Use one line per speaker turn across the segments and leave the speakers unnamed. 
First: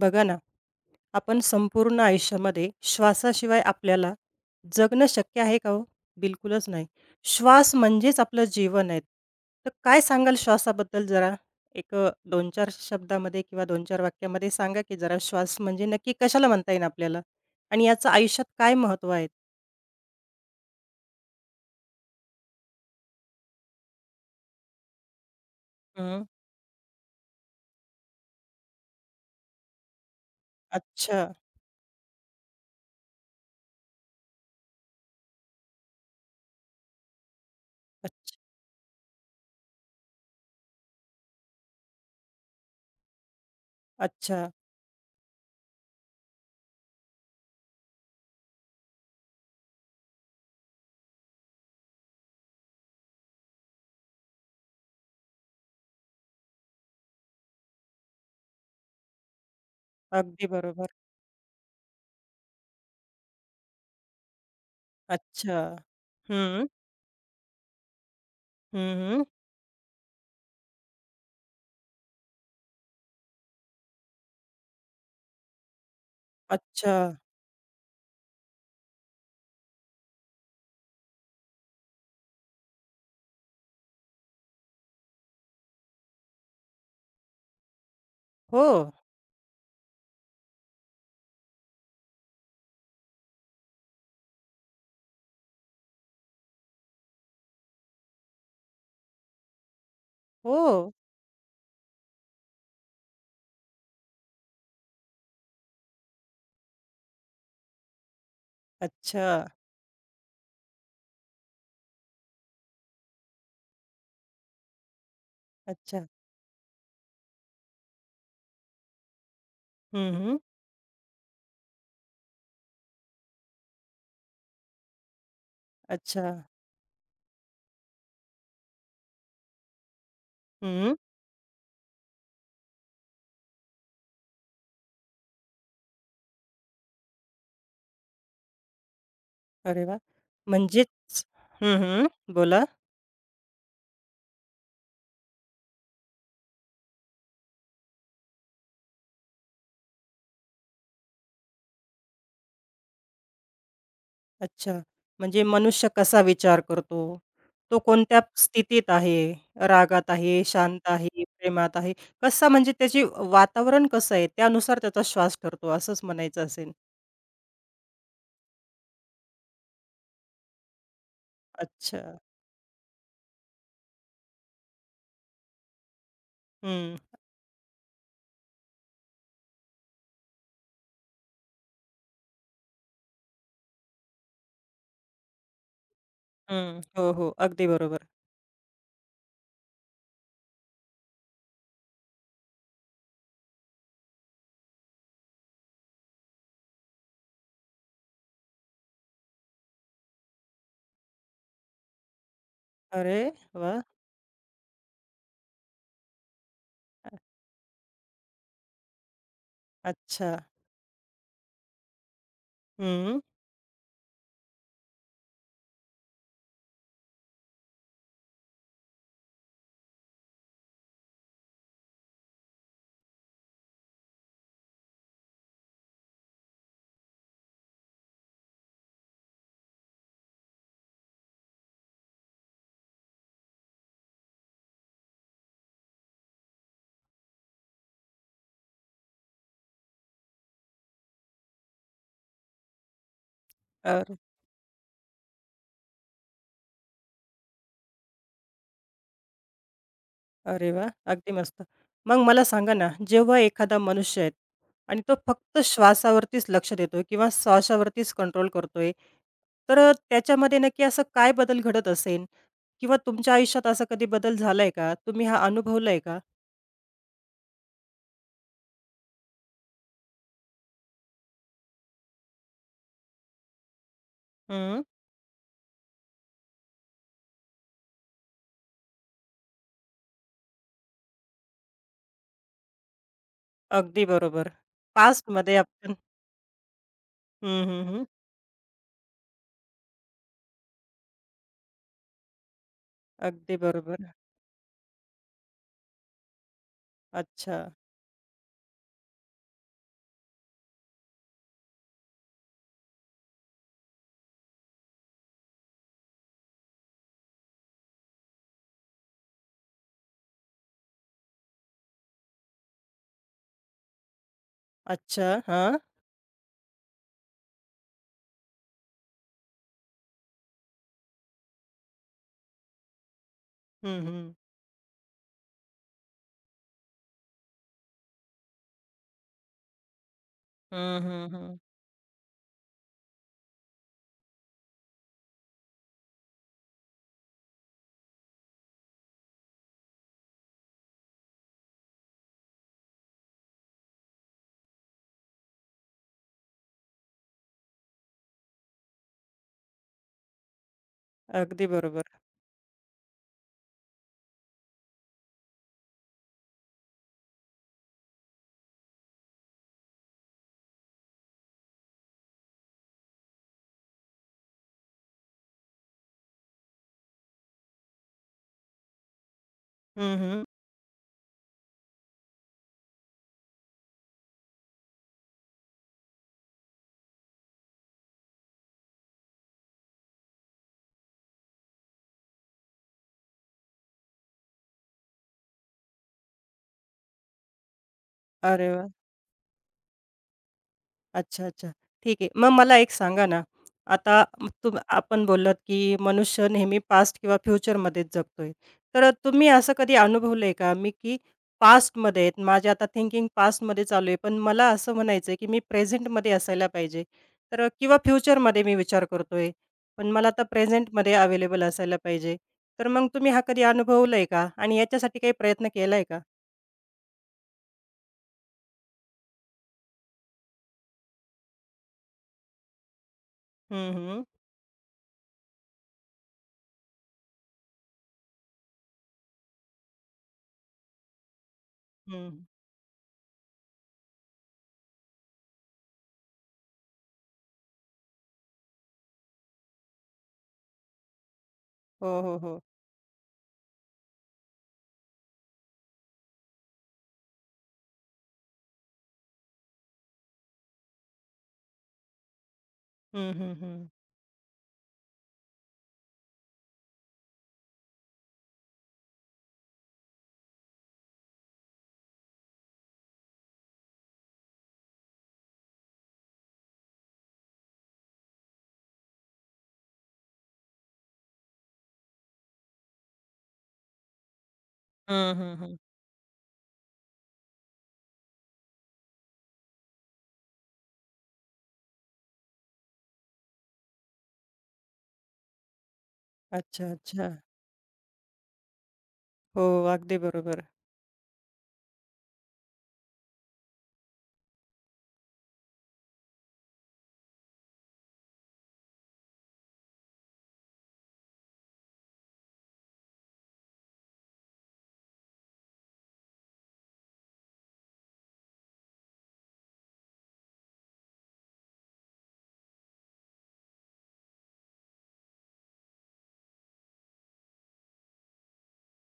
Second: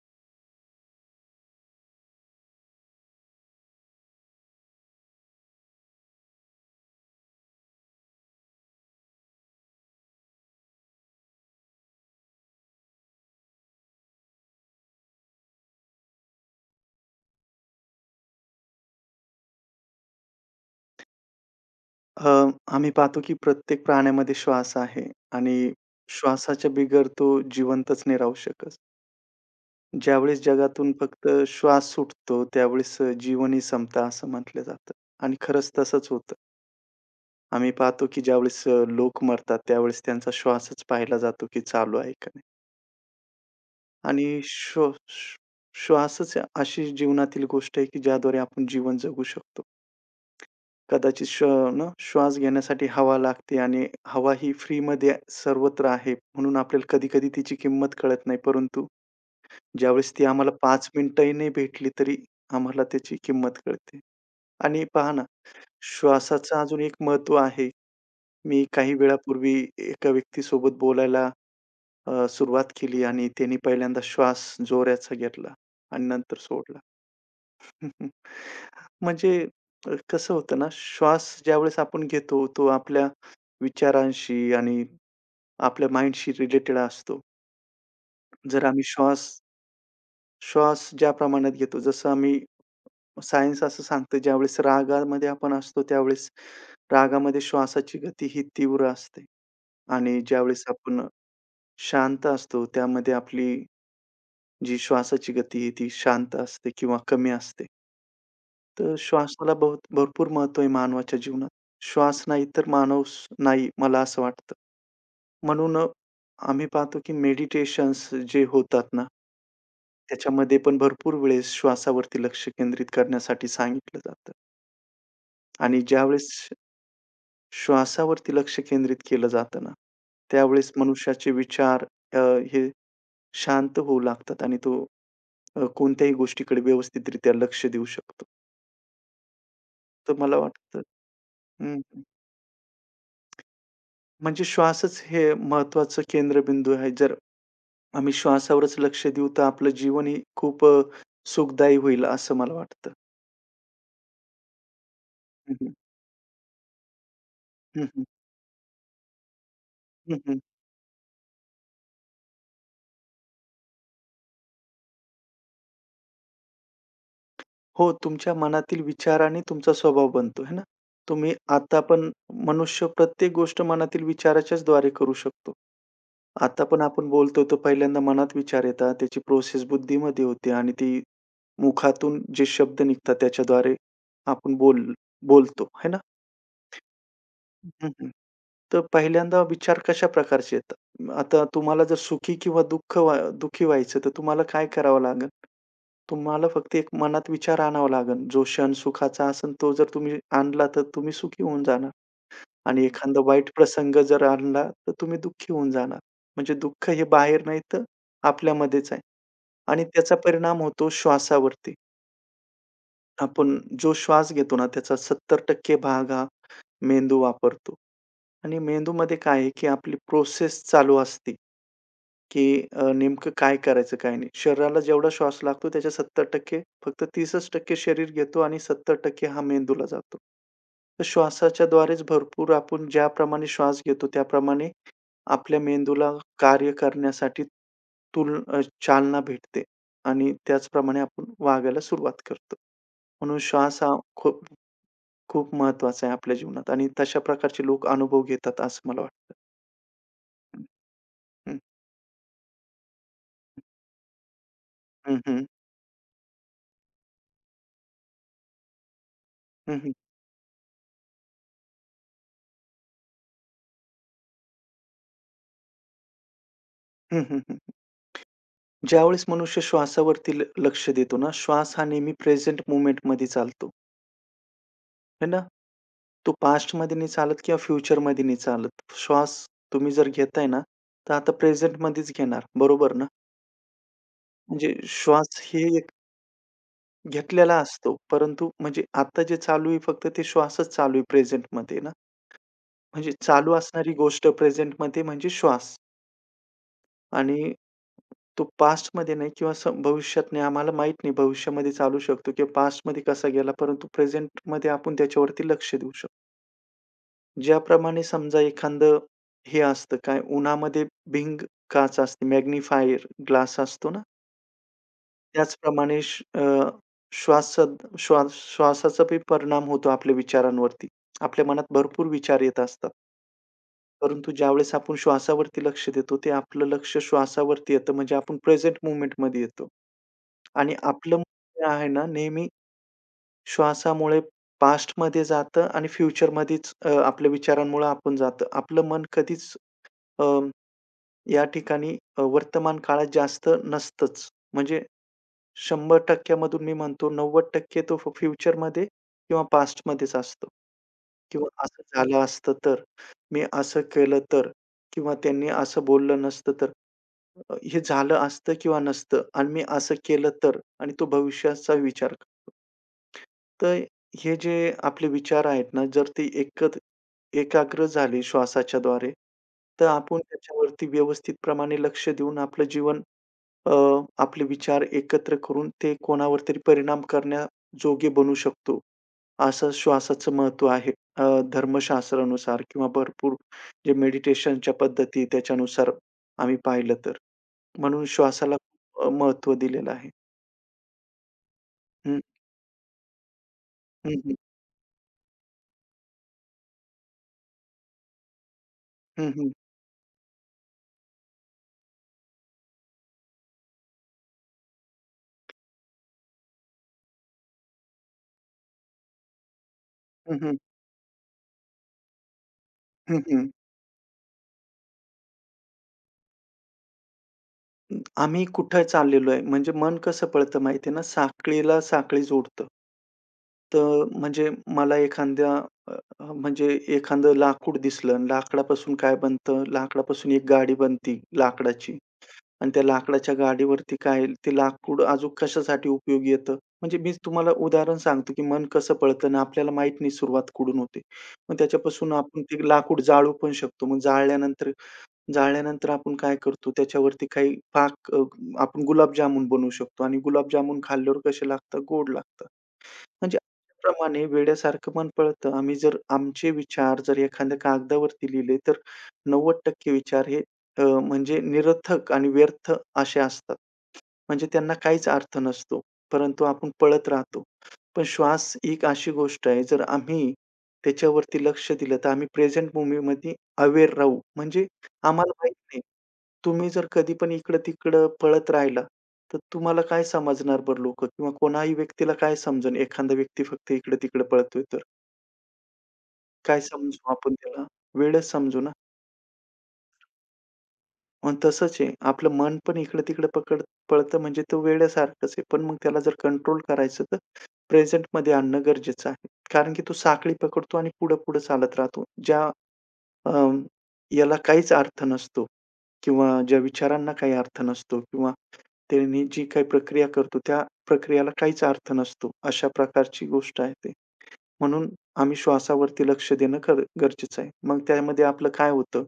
बघा ना, आपण संपूर्ण आयुष्यामध्ये श्वासाशिवाय आपल्याला जगणं शक्य आहे का हो? बिलकुलच नाही. श्वास म्हणजेच आपलं जीवन आहे. तर काय सांगाल श्वासाबद्दल जरा? 2-4 शब्दामध्ये किंवा 2-4 वाक्यामध्ये सांगा की जरा श्वास म्हणजे नक्की कशाला म्हणता येईल आपल्याला? आणि याचं आयुष्यात काय महत्त्व आहे?
अ, आम्ही पाहतो की प्रत्येक प्राण्यामध्ये श्वास आहे आणि
हं.
श्वासाच्या बिगर तो जिवंतच नाही राहू शकत. ज्यावेळेस जगातून
अच्छा,
फक्त श्वास सुटतो, त्यावेळेस जीवन ही संपतं असं म्हटलं जातं आणि खरंच तसंच होतं. आम्ही पाहतो की
अच्छ
ज्यावेळेस लोक मरतात, त्यावेळेस त्यांचा श्वासच पाहिला जातो की चालू आहे का नाही आणि
अच्छा.
श्व श्व श्वासच अशी जीवनातील गोष्ट आहे की ज्याद्वारे आपण जीवन जगू शकतो. कदाचित श्व ना श्वास घेण्यासाठी हवा लागते आणि हवा ही फ्रीमध्ये सर्वत्र आहे. म्हणून आपल्याला कधी-कधी तिची किंमत कळत नाही. परंतु ज्यावेळेस ती
अगदी
आम्हाला 5
बरोबर.
मिनिटंही नाही भेटली, तरी आम्हाला त्याची किंमत कळते. आणि पहा ना,
अच्छा.
श्वासाचं
हं.
अजून एक महत्त्व आहे. मी काही
हं,
वेळापूर्वी एका व्यक्तीसोबत बोलायला सुरुवात केली आणि त्यांनी पहिल्यांदा श्वास जोराचा घेतला आणि नंतर सोडला.
अच्छा.
हं, हं. म्हणजे कसं होतं ना, श्वास ज्यावेळेस आपण घेतो, तो आपल्या विचारांशी आणि आपल्या माइंडशी रिलेटेड असतो. जर
हो,
आम्ही श्वास श्वास ज्या प्रमाणात घेतो, जसं आम्ही सायन्स असं सांगतं, ज्यावेळेस रागामध्ये आपण असतो, त्यावेळेस रागामध्ये श्वासाची गती ही तीव्र असते आणि ज्यावेळेस
हो.
आपण शांत असतो, त्यामध्ये आपली जी श्वासाची गती आहे, ती शांत असते किंवा कमी असते. तर
अच्छा,
श्वासाला बहुत भरपूर महत्त्व आहे मानवाच्या जीवनात. श्वास नाही तर माणूस नाही, मला असं वाटतं. म्हणून
अच्छा.
आम्ही पाहतो की मेडिटेशन्स जे होतात ना,
हं, हं.
त्याच्यामध्ये पण भरपूर वेळेस श्वासावरती लक्ष केंद्रित करण्यासाठी सांगितलं जातं आणि
अच्छा.
ज्यावेळेस श्वासावरती लक्ष केंद्रित केलं जातं ना, त्यावेळेस
हं.
मनुष्याचे विचार अ, हे शांत होऊ लागतात आणि तो कोणत्याही गोष्टीकडे व्यवस्थितरित्या लक्ष देऊ शकतो.
अरे वाह!
तर मला वाटतं
म्हणजेच हं,
हं.
हं. बोला.
म्हणजे श्वासच हे महत्त्वाचं केंद्रबिंदू आहे. जर आम्ही श्वासावरच लक्ष देऊ, तर आपलं जीवनही खूप सुखदायी होईल असं मला वाटतं.
अच्छा. म्हणजे
हं, हं.
मनुष्य कसा विचार करतो? तो
हं, हं.
कोणत्या स्थितीत आहे? रागात
हं,
आहे, शांत आहे, प्रेमात आहे? कसा म्हणजे त्याचे वातावरण कसं आहे, त्यानुसार त्याचा श्वास ठरतो असंच म्हणायचं असेल.
हो, तुमच्या मनातील विचार आणि तुमचा स्वभाव बनतो, है ना? तुम्ही आता
अच्छा.
पण मनुष्य प्रत्येक गोष्ट मनातील विचाराच्याच द्वारे करू शकतो. आता पण
हं,
आपण बोलतो, तर पहिल्यांदा मनात विचार येतात. त्याची प्रोसेस बुद्धीमध्ये होते आणि ती मुखातून जे शब्द निघतात त्याच्याद्वारे आपण बोलतो, है ना?
हं. हो, हो. अगदी
हं,
बरोबर.
हं. तर पहिल्यांदा विचार कशा प्रकारचे येतात? आता तुम्हाला जर सुखी किंवा दुःखी व्हायचं तर तुम्हाला काय करावं लागेल? तुम्हाला फक्त एक मनात विचार आणावा लागेल. जो क्षण सुखाचा असेल तो जर तुम्ही आणला तर तुम्ही सुखी होऊन जाणार आणि
अरे
एखादा वाईट
वाह!
प्रसंग जर आणला तर तुम्ही दुःखी होऊन जाणार. म्हणजे दुःख हे बाहेर नाही तर आपल्यामध्येच आहे आणि त्याचा
अच्छा.
परिणाम होतो श्वासावरती.
हं.
आपण जो श्वास घेतो ना त्याचा 70% भाग हा मेंदू वापरतो. आणि मेंदूमध्ये काय आहे, की आपली प्रोसेस चालू असते, की नेमकं काय करायचं, काय नाही. शरीराला जेवढा श्वास लागतो त्याच्या 70% फक्त 30च% शरीर घेतो आणि 70% हा मेंदूला जातो. तर श्वासाच्याद्वारेच भरपूर आपण ज्याप्रमाणे श्वास घेतो, त्याप्रमाणे आपल्या मेंदूला कार्य करण्यासाठी तुल अ, चालना भेटते आणि त्याचप्रमाणे आपण वागायला सुरुवात करतो. म्हणून श्वास
अ
हा खूप खूप महत्त्वाचा आहे आपल्या जीवनात आणि तशा प्रकारचे लोक अनुभव घेतात असं मला वाटतं. हं,
अरे वाह! अगदी
हं,
मस्त. मग मला सांगा ना, जेव्हा एखादा मनुष्य आहे आणि तो
हं, हं,
फक्त श्वासावरतीच लक्ष देतोय किंवा श्वासावरतीच कंट्रोल करतोय,
हं,
त्याच्यामध्ये नक्की असं काय बदल घडत असेल? किंवा तुमच्या आयुष्यात असा कधी बदल झालाय का? तुम्ही हा अनुभवलाय का?
हं, हं, हं. ज्यावेळेस मनुष्य श्वासावरती लक्ष देतो ना, श्वास हा नेहमी प्रेझेंट मोमेंटमध्ये चालतो,
हं,
है ना. तो पास्टमध्ये नाही चालत किंवा फ्युचरमध्ये नाही चालत. श्वास तुम्ही जर घेताय ना, तर आता प्रेझेंटमध्येच घेणार, बरोबर ना?
अगदी बरोबर.
म्हणजे श्वास
पास्टमध्ये
हे एक
आपण
घेतलेला
हं, हं,
असतो,
हं.
परंतु म्हणजे आता जे चालू आहे फक्त ते श्वासच चालू आहे प्रेझेंटमध्ये ना. म्हणजे चालू
अगदी
असणारी
बरोबर.
गोष्ट प्रेझेंटमध्ये म्हणजे श्वास आणि
अच्छा,
तो पास्टमध्ये नाही किंवा भविष्यात नाही. आम्हाला माहीत नाही भविष्यामध्ये चालू शकतो किंवा पास्टमध्ये कसा गेला, परंतु प्रेझेंटमध्ये आपण त्याच्यावरती लक्ष देऊ शकतो. ज्याप्रमाणे समजा एखादं हे असतं काय उन्हामध्ये भिंग काच असते, मॅग्निफायर ग्लास असतो ना,
अच्छा. हां.
त्याचप्रमाणे श्वास श्वास श्वासाचा बी परिणाम होतो आपल्या विचारांवरती. आपल्या मनात भरपूर विचार येत असतात.
हं,
परंतु
हं.
ज्यावेळेस आपण श्वासावरती लक्ष देतो, ते आपलं लक्ष श्वासावरती येतं म्हणजे आपण प्रेझेंट मोमेंटमध्ये येतो. आणि
हं,
आपलं मन
हं, हं.
जे आहे ना, नेहमी श्वासामुळे पास्टमध्ये जातं आणि फ्युचरमध्येच आपल्या विचारांमुळं आपण जातं. आपलं मन कधीच अ, या ठिकाणी वर्तमान काळात जास्त नसतंच. म्हणजे 100% मधून मी म्हणतो 90% तो फ्युचरमध्ये किंवा पास्टमध्येच असतो. किंवा
अगदी
असं झालं
बरोबर.
असतं तर, मी असं केलं तर किंवा त्यांनी असं बोललं नसतं तर, हे झालं असतं किंवा नसतं आणि मी असं केलं तर आणि तो भविष्याचा विचार तर हे जे आपले विचार आहेत ना, जर ते एकाग्र झाले श्वासाच्या द्वारे, तर
हं,
आपण
हं.
त्याच्यावरती व्यवस्थित प्रमाणे लक्ष देऊन आपलं जीवन अ, आपले विचार एकत्र करून ते कोणावर तरी परिणाम करण्याजोगे बनू शकतो. असं श्वासाचं महत्त्व आहे. अ, धर्मशास्त्रानुसार किंवा भरपूर जे मेडिटेशनच्या पद्धती आहे, त्याच्यानुसार आम्ही पाहिलं तर. म्हणून श्वासाला
अरे वाह!
महत्त्व दिलेलं आहे.
अच्छा, अच्छा. ठीक आहे. मग मला एक सांगा ना,
हं,
आता
हं.
आपण बोललात, की मनुष्य नेहमी पास्ट किंवा फ्युचरमध्येच जगतोय. तर
हं,
तुम्ही
हं.
असं कधी अनुभवलंय का मी, की पास्टमध्ये आहेत, माझे आता थिंकिंग पास्टमध्ये चालू आहे, पण मला असं म्हणायचंय, की मी प्रेझेंटमध्ये असायला पाहिजे. तर किंवा फ्युचरमध्ये मी विचार करतोय, पण मला
हं,
आता
हं.
प्रेझेंटमध्ये अवेलेबल असायला पाहिजे. तर मग
हं,
तुम्ही हा
हं.
कधी अनुभवलाय का? आणि याच्यासाठी काही प्रयत्न केलाय का?
आम्ही कुठे चाललेलो आहे, म्हणजे मन कसं पळतं माहिती आहे ना, साखळीला साखळी जोडतं.
हं,
तर
हं.
म्हणजे मला एखाद्या अ, अ, म्हणजे एखादं लाकूड दिसलं आणि लाकडापासून काय बनतं, लाकडापासून एक गाडी बनती लाकडाची
हं.
आणि त्या लाकडाच्या गाडीवरती काय ते लाकूड अजून कशासाठी उपयोगी येतं. म्हणजे मी तुम्हाला उदाहरण सांगतो, की मन कसं पळतं आणि आपल्याला माहीत नाही सुरुवात कुठून होते. मग त्याच्यापासून
हो, हो,
आपण
हो.
ते लाकूड जाळू पण शकतो. मग जाळल्यानंतर जाळल्यानंतर आपण काय करतो त्याच्यावरती आपण गुलाबजामुन बनवू शकतो आणि गुलाबजामुन खाल्ल्यावर कसे लागतात? गोड लागतात.
हं,
म्हणजे
हं, हं.
प्रमाणे वेड्यासारखं पण पळतं. आम्ही जर आमचे विचार जर एखाद्या कागदावरती लिहिले, तर 90% विचार हे म्हणजे निरर्थक आणि व्यर्थ असे असतात. म्हणजे त्यांना काहीच अर्थ नसतो. परंतु आपण पळत राहतो. पण श्वास एक अशी गोष्ट आहे, जर आम्ही त्याच्यावरती लक्ष दिलं, तर आम्ही प्रेझेंट मूव्हमेंटमध्ये अवेअर राहू. म्हणजे आम्हाला
हं,
माहीत
हं,
नाही. तुम्ही जर कधी पण इकडं-तिकडं पळत राहिला, तर तुम्हाला काय समजणार बरं लोकं किंवा कोणाही व्यक्तीला काय समजेल? एखादा व्यक्ती फक्त इकडं-तिकडं पळतोय तर. काय
अच्छा,
समजू
अच्छा.
आपण त्याला? वेडच समजू ना.
हो, अगदी बरोबर.
मग तसंच आहे. आपलं मन पण इकडं-तिकडं पळतं म्हणजे तो वेड्यासारखंच आहे. पण मग त्याला जर कंट्रोल करायचं तर प्रेझेंटमध्ये आणणं गरजेचं आहे. कारण की तो साखळी पकडतो आणि पुढं-पुढं चालत राहतो. अं, याला काहीच अर्थ नसतो किंवा ज्या विचारांना काही अर्थ नसतो किंवा त्यांनी जी काही प्रक्रिया करतो, त्या प्रक्रियेला काहीच अर्थ नसतो. अशा प्रकारची गोष्ट आहे ते. म्हणून आम्ही श्वासावरती लक्ष देणं गरजेचं आहे. मग त्यामध्ये आपलं काय होतं,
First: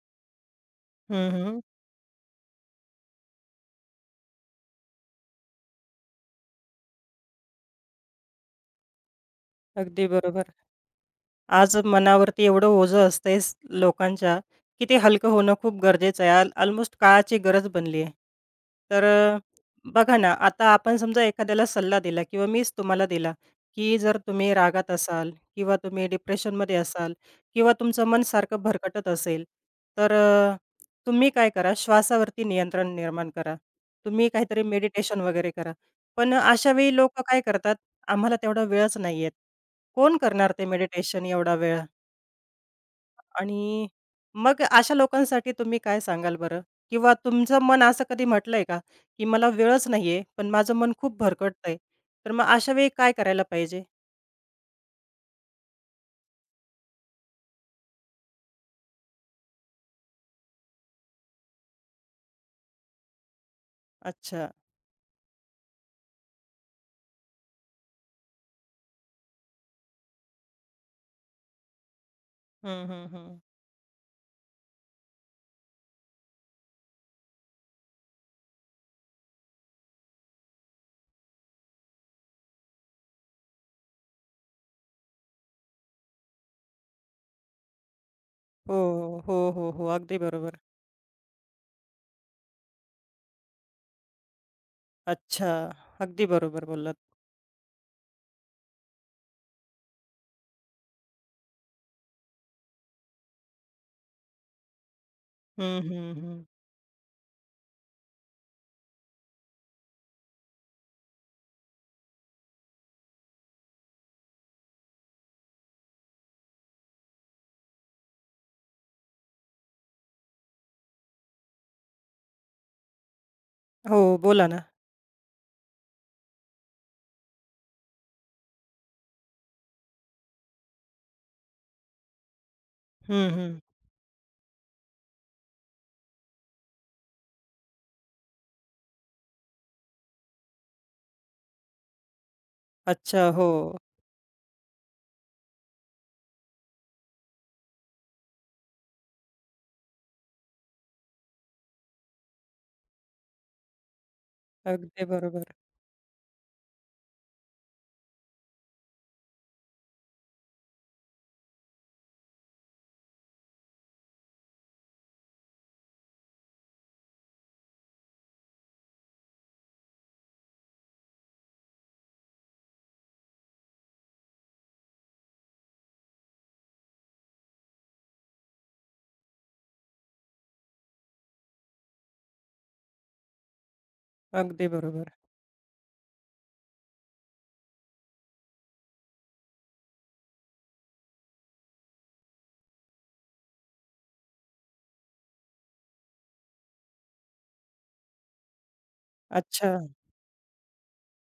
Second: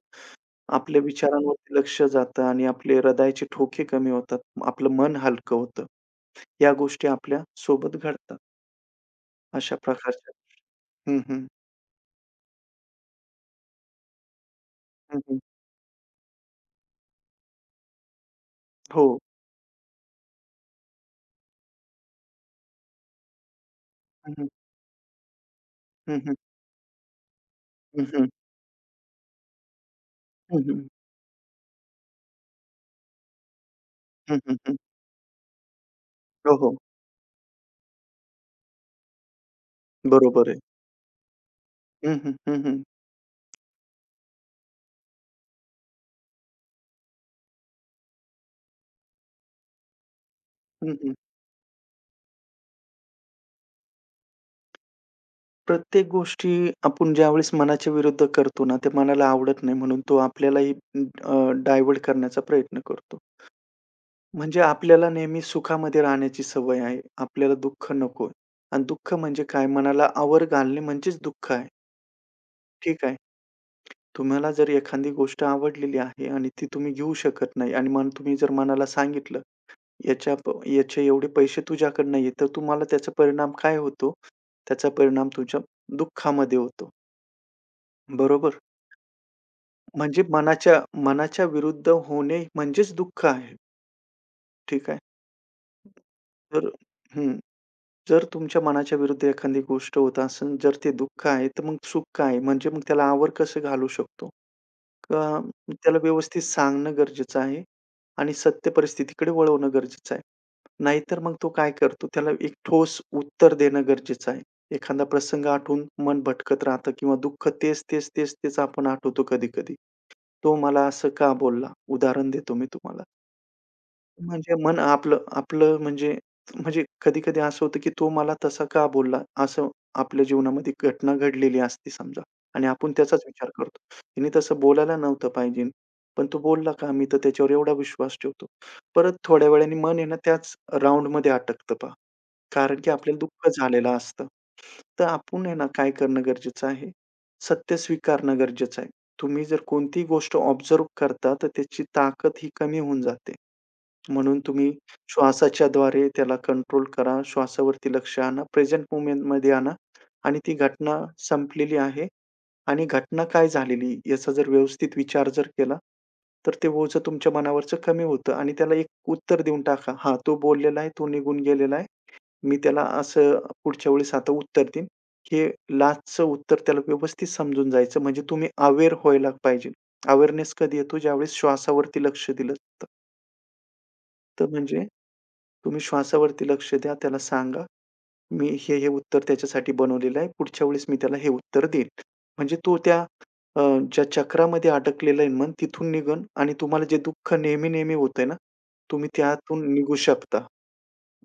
आपल्या
हं, हं.
विचारांवरती लक्ष जातं आणि आपले हृदयाचे ठोके कमी होतात. आपलं मन हलकं होतं. या गोष्टी आपल्या सोबत घडतात. अशा
अगदी
प्रकारच्या
बरोबर.
हं, हं.
आज मनावरती एवढं ओझं असतंय स लोकांच्या, की ते
हं,
हलकं
हं.
होणं खूप गरजेचं आहे. ऑलमोस्ट काळाची गरज बनली आहे. तर
हो.
अ, बघा ना, आता आपण समजा एखाद्याला सल्ला दिला किंवा मीच तुम्हाला दिला, की जर
हं, हं.
तुम्ही रागात असाल किंवा तुम्ही
हं, हं.
डिप्रेशनमध्ये असाल किंवा
हं,
तुमचं मन
हं.
सारखं भरकटत असेल, तर अ,
हं, हं.
तुम्ही काय करा, श्वासावरती नियंत्रण निर्माण करा. तुम्ही
हं,
काहीतरी मेडिटेशन वगैरे करा. पण
हो, हो.
अशावेळी लोकं काय करतात आम्हाला तेवढा वेळच नाहीये. कोण
बरोबर
करणार
आहे.
ते मेडिटेशन एवढा वेळ?
हं, हं. हं, हं.
आणि मग अशा लोकांसाठी तुम्ही काय सांगाल बरं? किंवा तुमचं मन असं कधी म्हटलंय का, की मला वेळच नाहीये, पण माझं मन
हं, हं.
खूप भरकटतंय. तर मग अशा वेळी काय करायला पाहिजे?
प्रत्येक गोष्टी आपण ज्यावेळेस मनाच्या विरुद्ध करतो ना, ते मनाला आवडत नाही म्हणून तो आपल्यालाही डायव्हर्ट करण्याचा प्रयत्न करतो.
अच्छा.
म्हणजे आपल्याला नेहमी सुखामध्ये राहण्याची सवय आहे. आपल्याला दुःख नकोय आणि दुःख म्हणजे काय? मनाला आवर घालणे म्हणजेच दुःख आहे.
हं,
ठीक
हं,
आहे.
हं.
तुम्हाला जर एखादी गोष्ट आवडलेली आहे आणि ती तुम्ही घेऊ शकत नाही आणि मग तुम्ही जर मनाला सांगितलं याच्या प याचे एवढे पैसे तुझ्याकडनं नाहीये, तर तुम्हाला त्याचा परिणाम काय होतो? त्याचा परिणाम तुमच्या दुःखामध्ये होतो. बरोबर?
हो, हो, हो, हो. अगदी
म्हणजे
बरोबर.
मनाच्या मनाच्या विरुद्ध होणे म्हणजेच दुःख आहे. ठीक आहे.
अच्छा. अगदी बरोबर
तर
बोललात.
हं. जर तुमच्या मनाच्या विरुद्ध एखादी गोष्ट होत असेल, जर ते दुःख आहे, तर मग सुख काय? म्हणजे मग त्याला आवर कसं घालू शकतो? अ,
हं,
त्याला
हं,
व्यवस्थित
हं.
सांगणं गरजेचं आहे आणि सत्य परिस्थितीकडे वळवणं गरजेचं आहे. नाहीतर मग तो काय करतो, त्याला एक ठोस उत्तर देणं गरजेचं आहे. एखादा प्रसंग आठवून मन भटकत राहतं किंवा दुःख तेच, तेच, तेच, तेच आपण आठवतो कधी-कधी. तो मला असं का बोलला? उदाहरण देतो मी तुम्हाला.
हो, बोला
म्हणजे
ना.
मन आपलं आपलं म्हणजे म्हणजे कधी-कधी असं होतं, की तो मला तसा का बोलला? असं आपल्या जीवनामध्ये घटना घडलेली असते समजा आणि आपण त्याचाच
हं,
विचार
हं.
करतो. तिने तसं बोलायला नव्हतं पाहिजे. पण तो बोलला का? मी तर त्याच्यावर एवढा विश्वास ठेवतो. परत थोड्या वेळाने मन आहे ना त्याच राउंडमध्ये अटकतं पहा. कारण की आपल्याला
अच्छा.
दुःख
हो.
झालेलं असतं. तर आपण आहे ना काय करणं गरजेचं आहे? सत्य स्वीकारणं गरजेचं आहे. तुम्ही जर कोणतीही गोष्ट ऑब्झर्व्ह करता, तर त्याची ताकद ही कमी होऊन जाते. म्हणून तुम्ही
अगदी बरोबर.
श्वासाच्या द्वारे त्याला कंट्रोल करा. श्वासावरती लक्ष आणा. प्रेझेंट मोमेंटमध्ये आणा आणि ती घटना संपलेली आहे आणि घटना काय झालेली याचा जर व्यवस्थित विचार जर केला, तर ते ओझं तुमच्या मनावरचं कमी होतं आणि त्याला एक उत्तर देऊन टाका. "हां, तो बोललेला आहे, तो निघून गेलेला आहे. मी त्याला असं पुढच्या वेळेस आता उत्तर देईन." हे लास्टचं उत्तर त्याला व्यवस्थित समजून जायचं. म्हणजे तुम्ही अवेअर व्हायला पाहिजे. अवेअरनेस कधी येतो? ज्यावेळेस श्वासावरती लक्ष दिलं तर
अगदी
म्हणजे
बरोबर.
तुम्ही श्वासावरती लक्ष द्या. त्याला सांगा, "मी हे, हे उत्तर त्याच्यासाठी बनवलेलं आहे. पुढच्या वेळेस मी त्याला हे उत्तर देईन." म्हणजे तो त्या अ, ज्या चक्रामध्ये अडकलेला आहे मन तिथून निघन आणि तुम्हाला जे दुःख नेहमी-नेहमी होतंय ना, तुम्ही त्यातून
अच्छा.
निघू शकता.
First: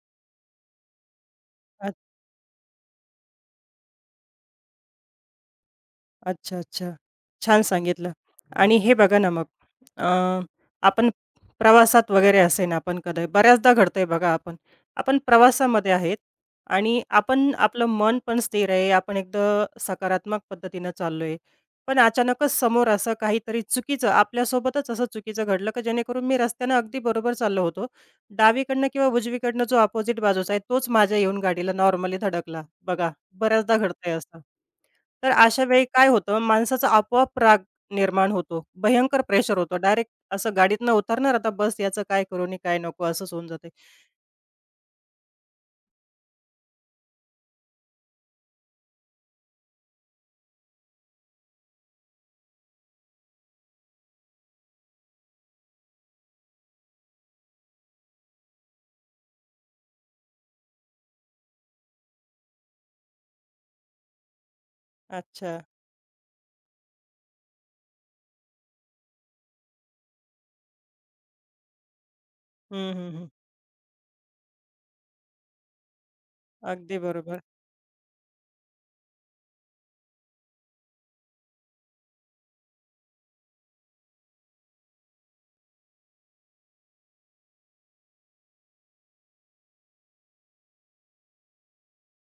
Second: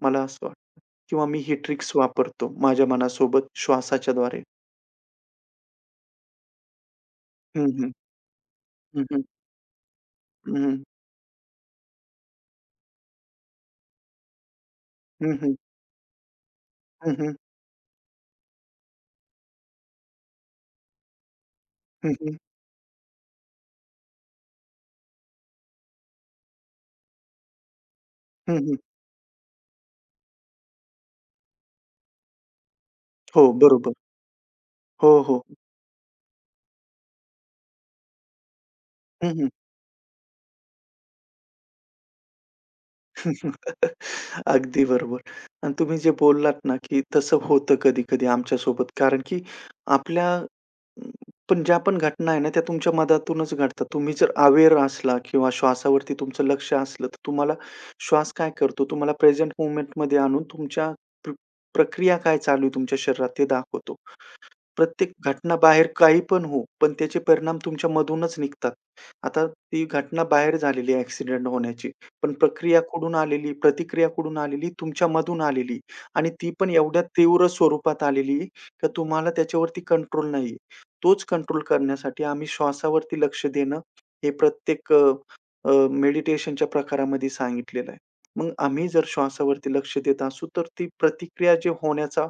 मला असं वाटतं किंवा मी ही ट्रिक्स वापरतो माझ्या मनासोबत श्वासाच्याद्वारे.
अच्छा, अच्छा. छान
हं,
सांगितलं. आणि हे
हं,
बघा
हं.
ना मग अ,
हं, हं.
आपण प्रवासात वगैरे असेन आपण कधी बऱ्याचदा घडतंय बघा आपण. आपण
हं, हं.
प्रवासामध्ये आहेत आणि
हं, हं.
आपण आपलं मन पण स्थिर आहे. आपण एकदम सकारात्मक पद्धतीनं चाललोय. पण
हं, हं.
अचानकच समोर असं काहीतरी चुकीचं आपल्यासोबतच असं चुकीचं घडलं, की जेणेकरून मी रस्त्यानं अगदी बरोबर चाललो होतो.
हं, हं.
डावीकडनं किंवा उजवीकडनं जो अपोझिट बाजूचा आहे तोच माझ्या येऊन गाडीला नॉर्मली धडकला. बघा,
हो,
बऱ्याचदा
बरोबर.
घडतंय असं.
हो,
तर
हो.
अशा वेळी काय होतं, माणसाचा आपोआप राग निर्माण होतो. भयंकर
हं, हं.
प्रेशर होतो. डायरेक्ट असं गाडीतनं उतरणार, आता बस याचं काय करू आणि काय नको असंच होऊन जाते.
अगदी बरोबर. आणि तुम्ही जे बोललात ना, की तसं होतं कधी-कधी सोबत कारण की आपल्या अं, पण ज्या पण घटना आहे ना, त्या तुमच्या मधातूनच घडतात. तुम्ही जर अवेअर असला किंवा श्वासावरती तुमचं लक्ष असलं, तर तुम्हाला श्वास काय करतो, तुम्हाला प्रेझेंट मूव्हमेंटमध्ये आणून तुमच्या प्र प्रक्रिया काय चालू आहे तुमच्या शरीरात ते दाखवतो. प्रत्येक घटना
अच्छा.
बाहेर काही पण हो, पण त्याचे परिणाम तुमच्यामधूनच निघतात. आता ती घटना बाहेर झालेली आहे होण्याची, पण प्रक्रिया
हं, हं,
कुठून
हं.
आलेली, प्रतिक्रिया कुठून आलेली? तुमच्यामधून आलेली आणि ती पण
अगदी
एवढ्या
बरोबर.
तीव्र स्वरूपात आलेली, का तुम्हाला त्याच्यावरती कंट्रोल नाहीये. तोच कंट्रोल करण्यासाठी आम्ही श्वासावरती लक्ष देणं, हे प्रत्येक मेडिटेशनच्या प्रकारामध्ये सांगितलेलं आहे. मग आम्ही जर श्वासावरती लक्ष देत असू, तर ती प्रतिक्रिया जे होण्याचा,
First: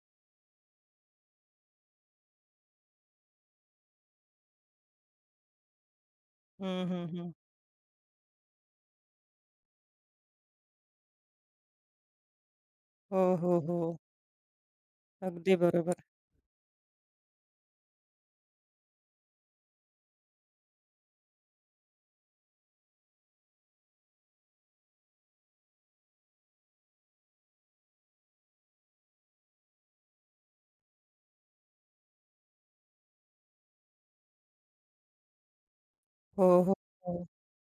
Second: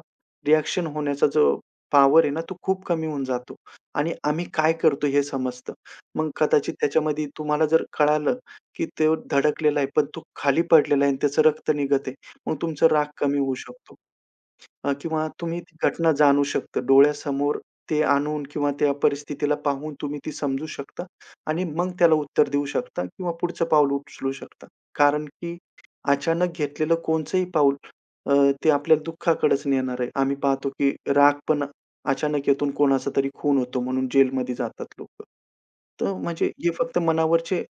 रिएक्शन होण्याचा जो पॉवर आहे ना, तो खूप कमी होऊन जातो आणि आम्ही काय करतो हे समजतं. मग कदाचित
हं, हं,
त्याच्यामध्ये
हं.
तुम्हाला जर कळालं, की तो धडकलेला आहे, पण तो खाली पडलेला आहे आणि त्याचं रक्त निघत आहे. मग तुमचा राग
हो,
कमी होऊ
हो,
शकतो.
हो.
किंवा
अगदी
तुम्ही ती
बरोबर.
घटना जाणू शकता. डोळ्यासमोर ते आणून किंवा त्या परिस्थितीला पाहून तुम्ही ती समजू शकता आणि मग त्याला उत्तर देऊ शकता किंवा पुढचं पाऊल उचलू शकता. कारण की अचानक घेतलेलं कोणचंही पाऊल अ, ते आपल्याला दुःखाकडेच नेणार आहे. आम्ही पाहतो की राग पण अचानक येतो कोणाचा तरी खून होतो म्हणून जेलमध्ये जातात लोकं. तर म्हणजे
हो,
हे
हो,
फक्त
हो.
मनावरचे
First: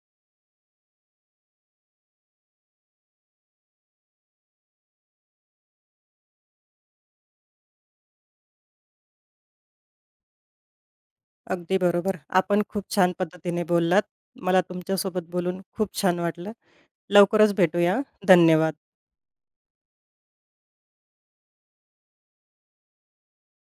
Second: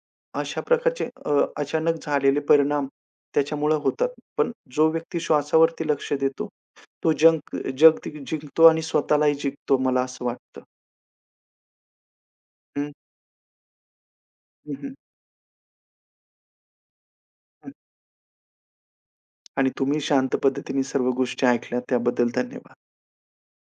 अशा प्रकारचे अचानक झालेले परिणाम त्याच्यामुळं होतात. पण जो व्यक्ती श्वासावरती लक्ष देतो तो जंक जग जिंकतो आणि स्वतःलाही जिंकतो मला असं वाटतं.
अगदी बरोबर. आपण खूप
हं,
छान पद्धतीने बोललात. मला
हं, हं,
तुमच्यासोबत बोलून खूप छान वाटलं. लवकरच
हं.
भेटूया. धन्यवाद.
आणि तुम्ही शांत पद्धतीने सर्व गोष्टी ऐकल्या त्याबद्दल धन्यवाद.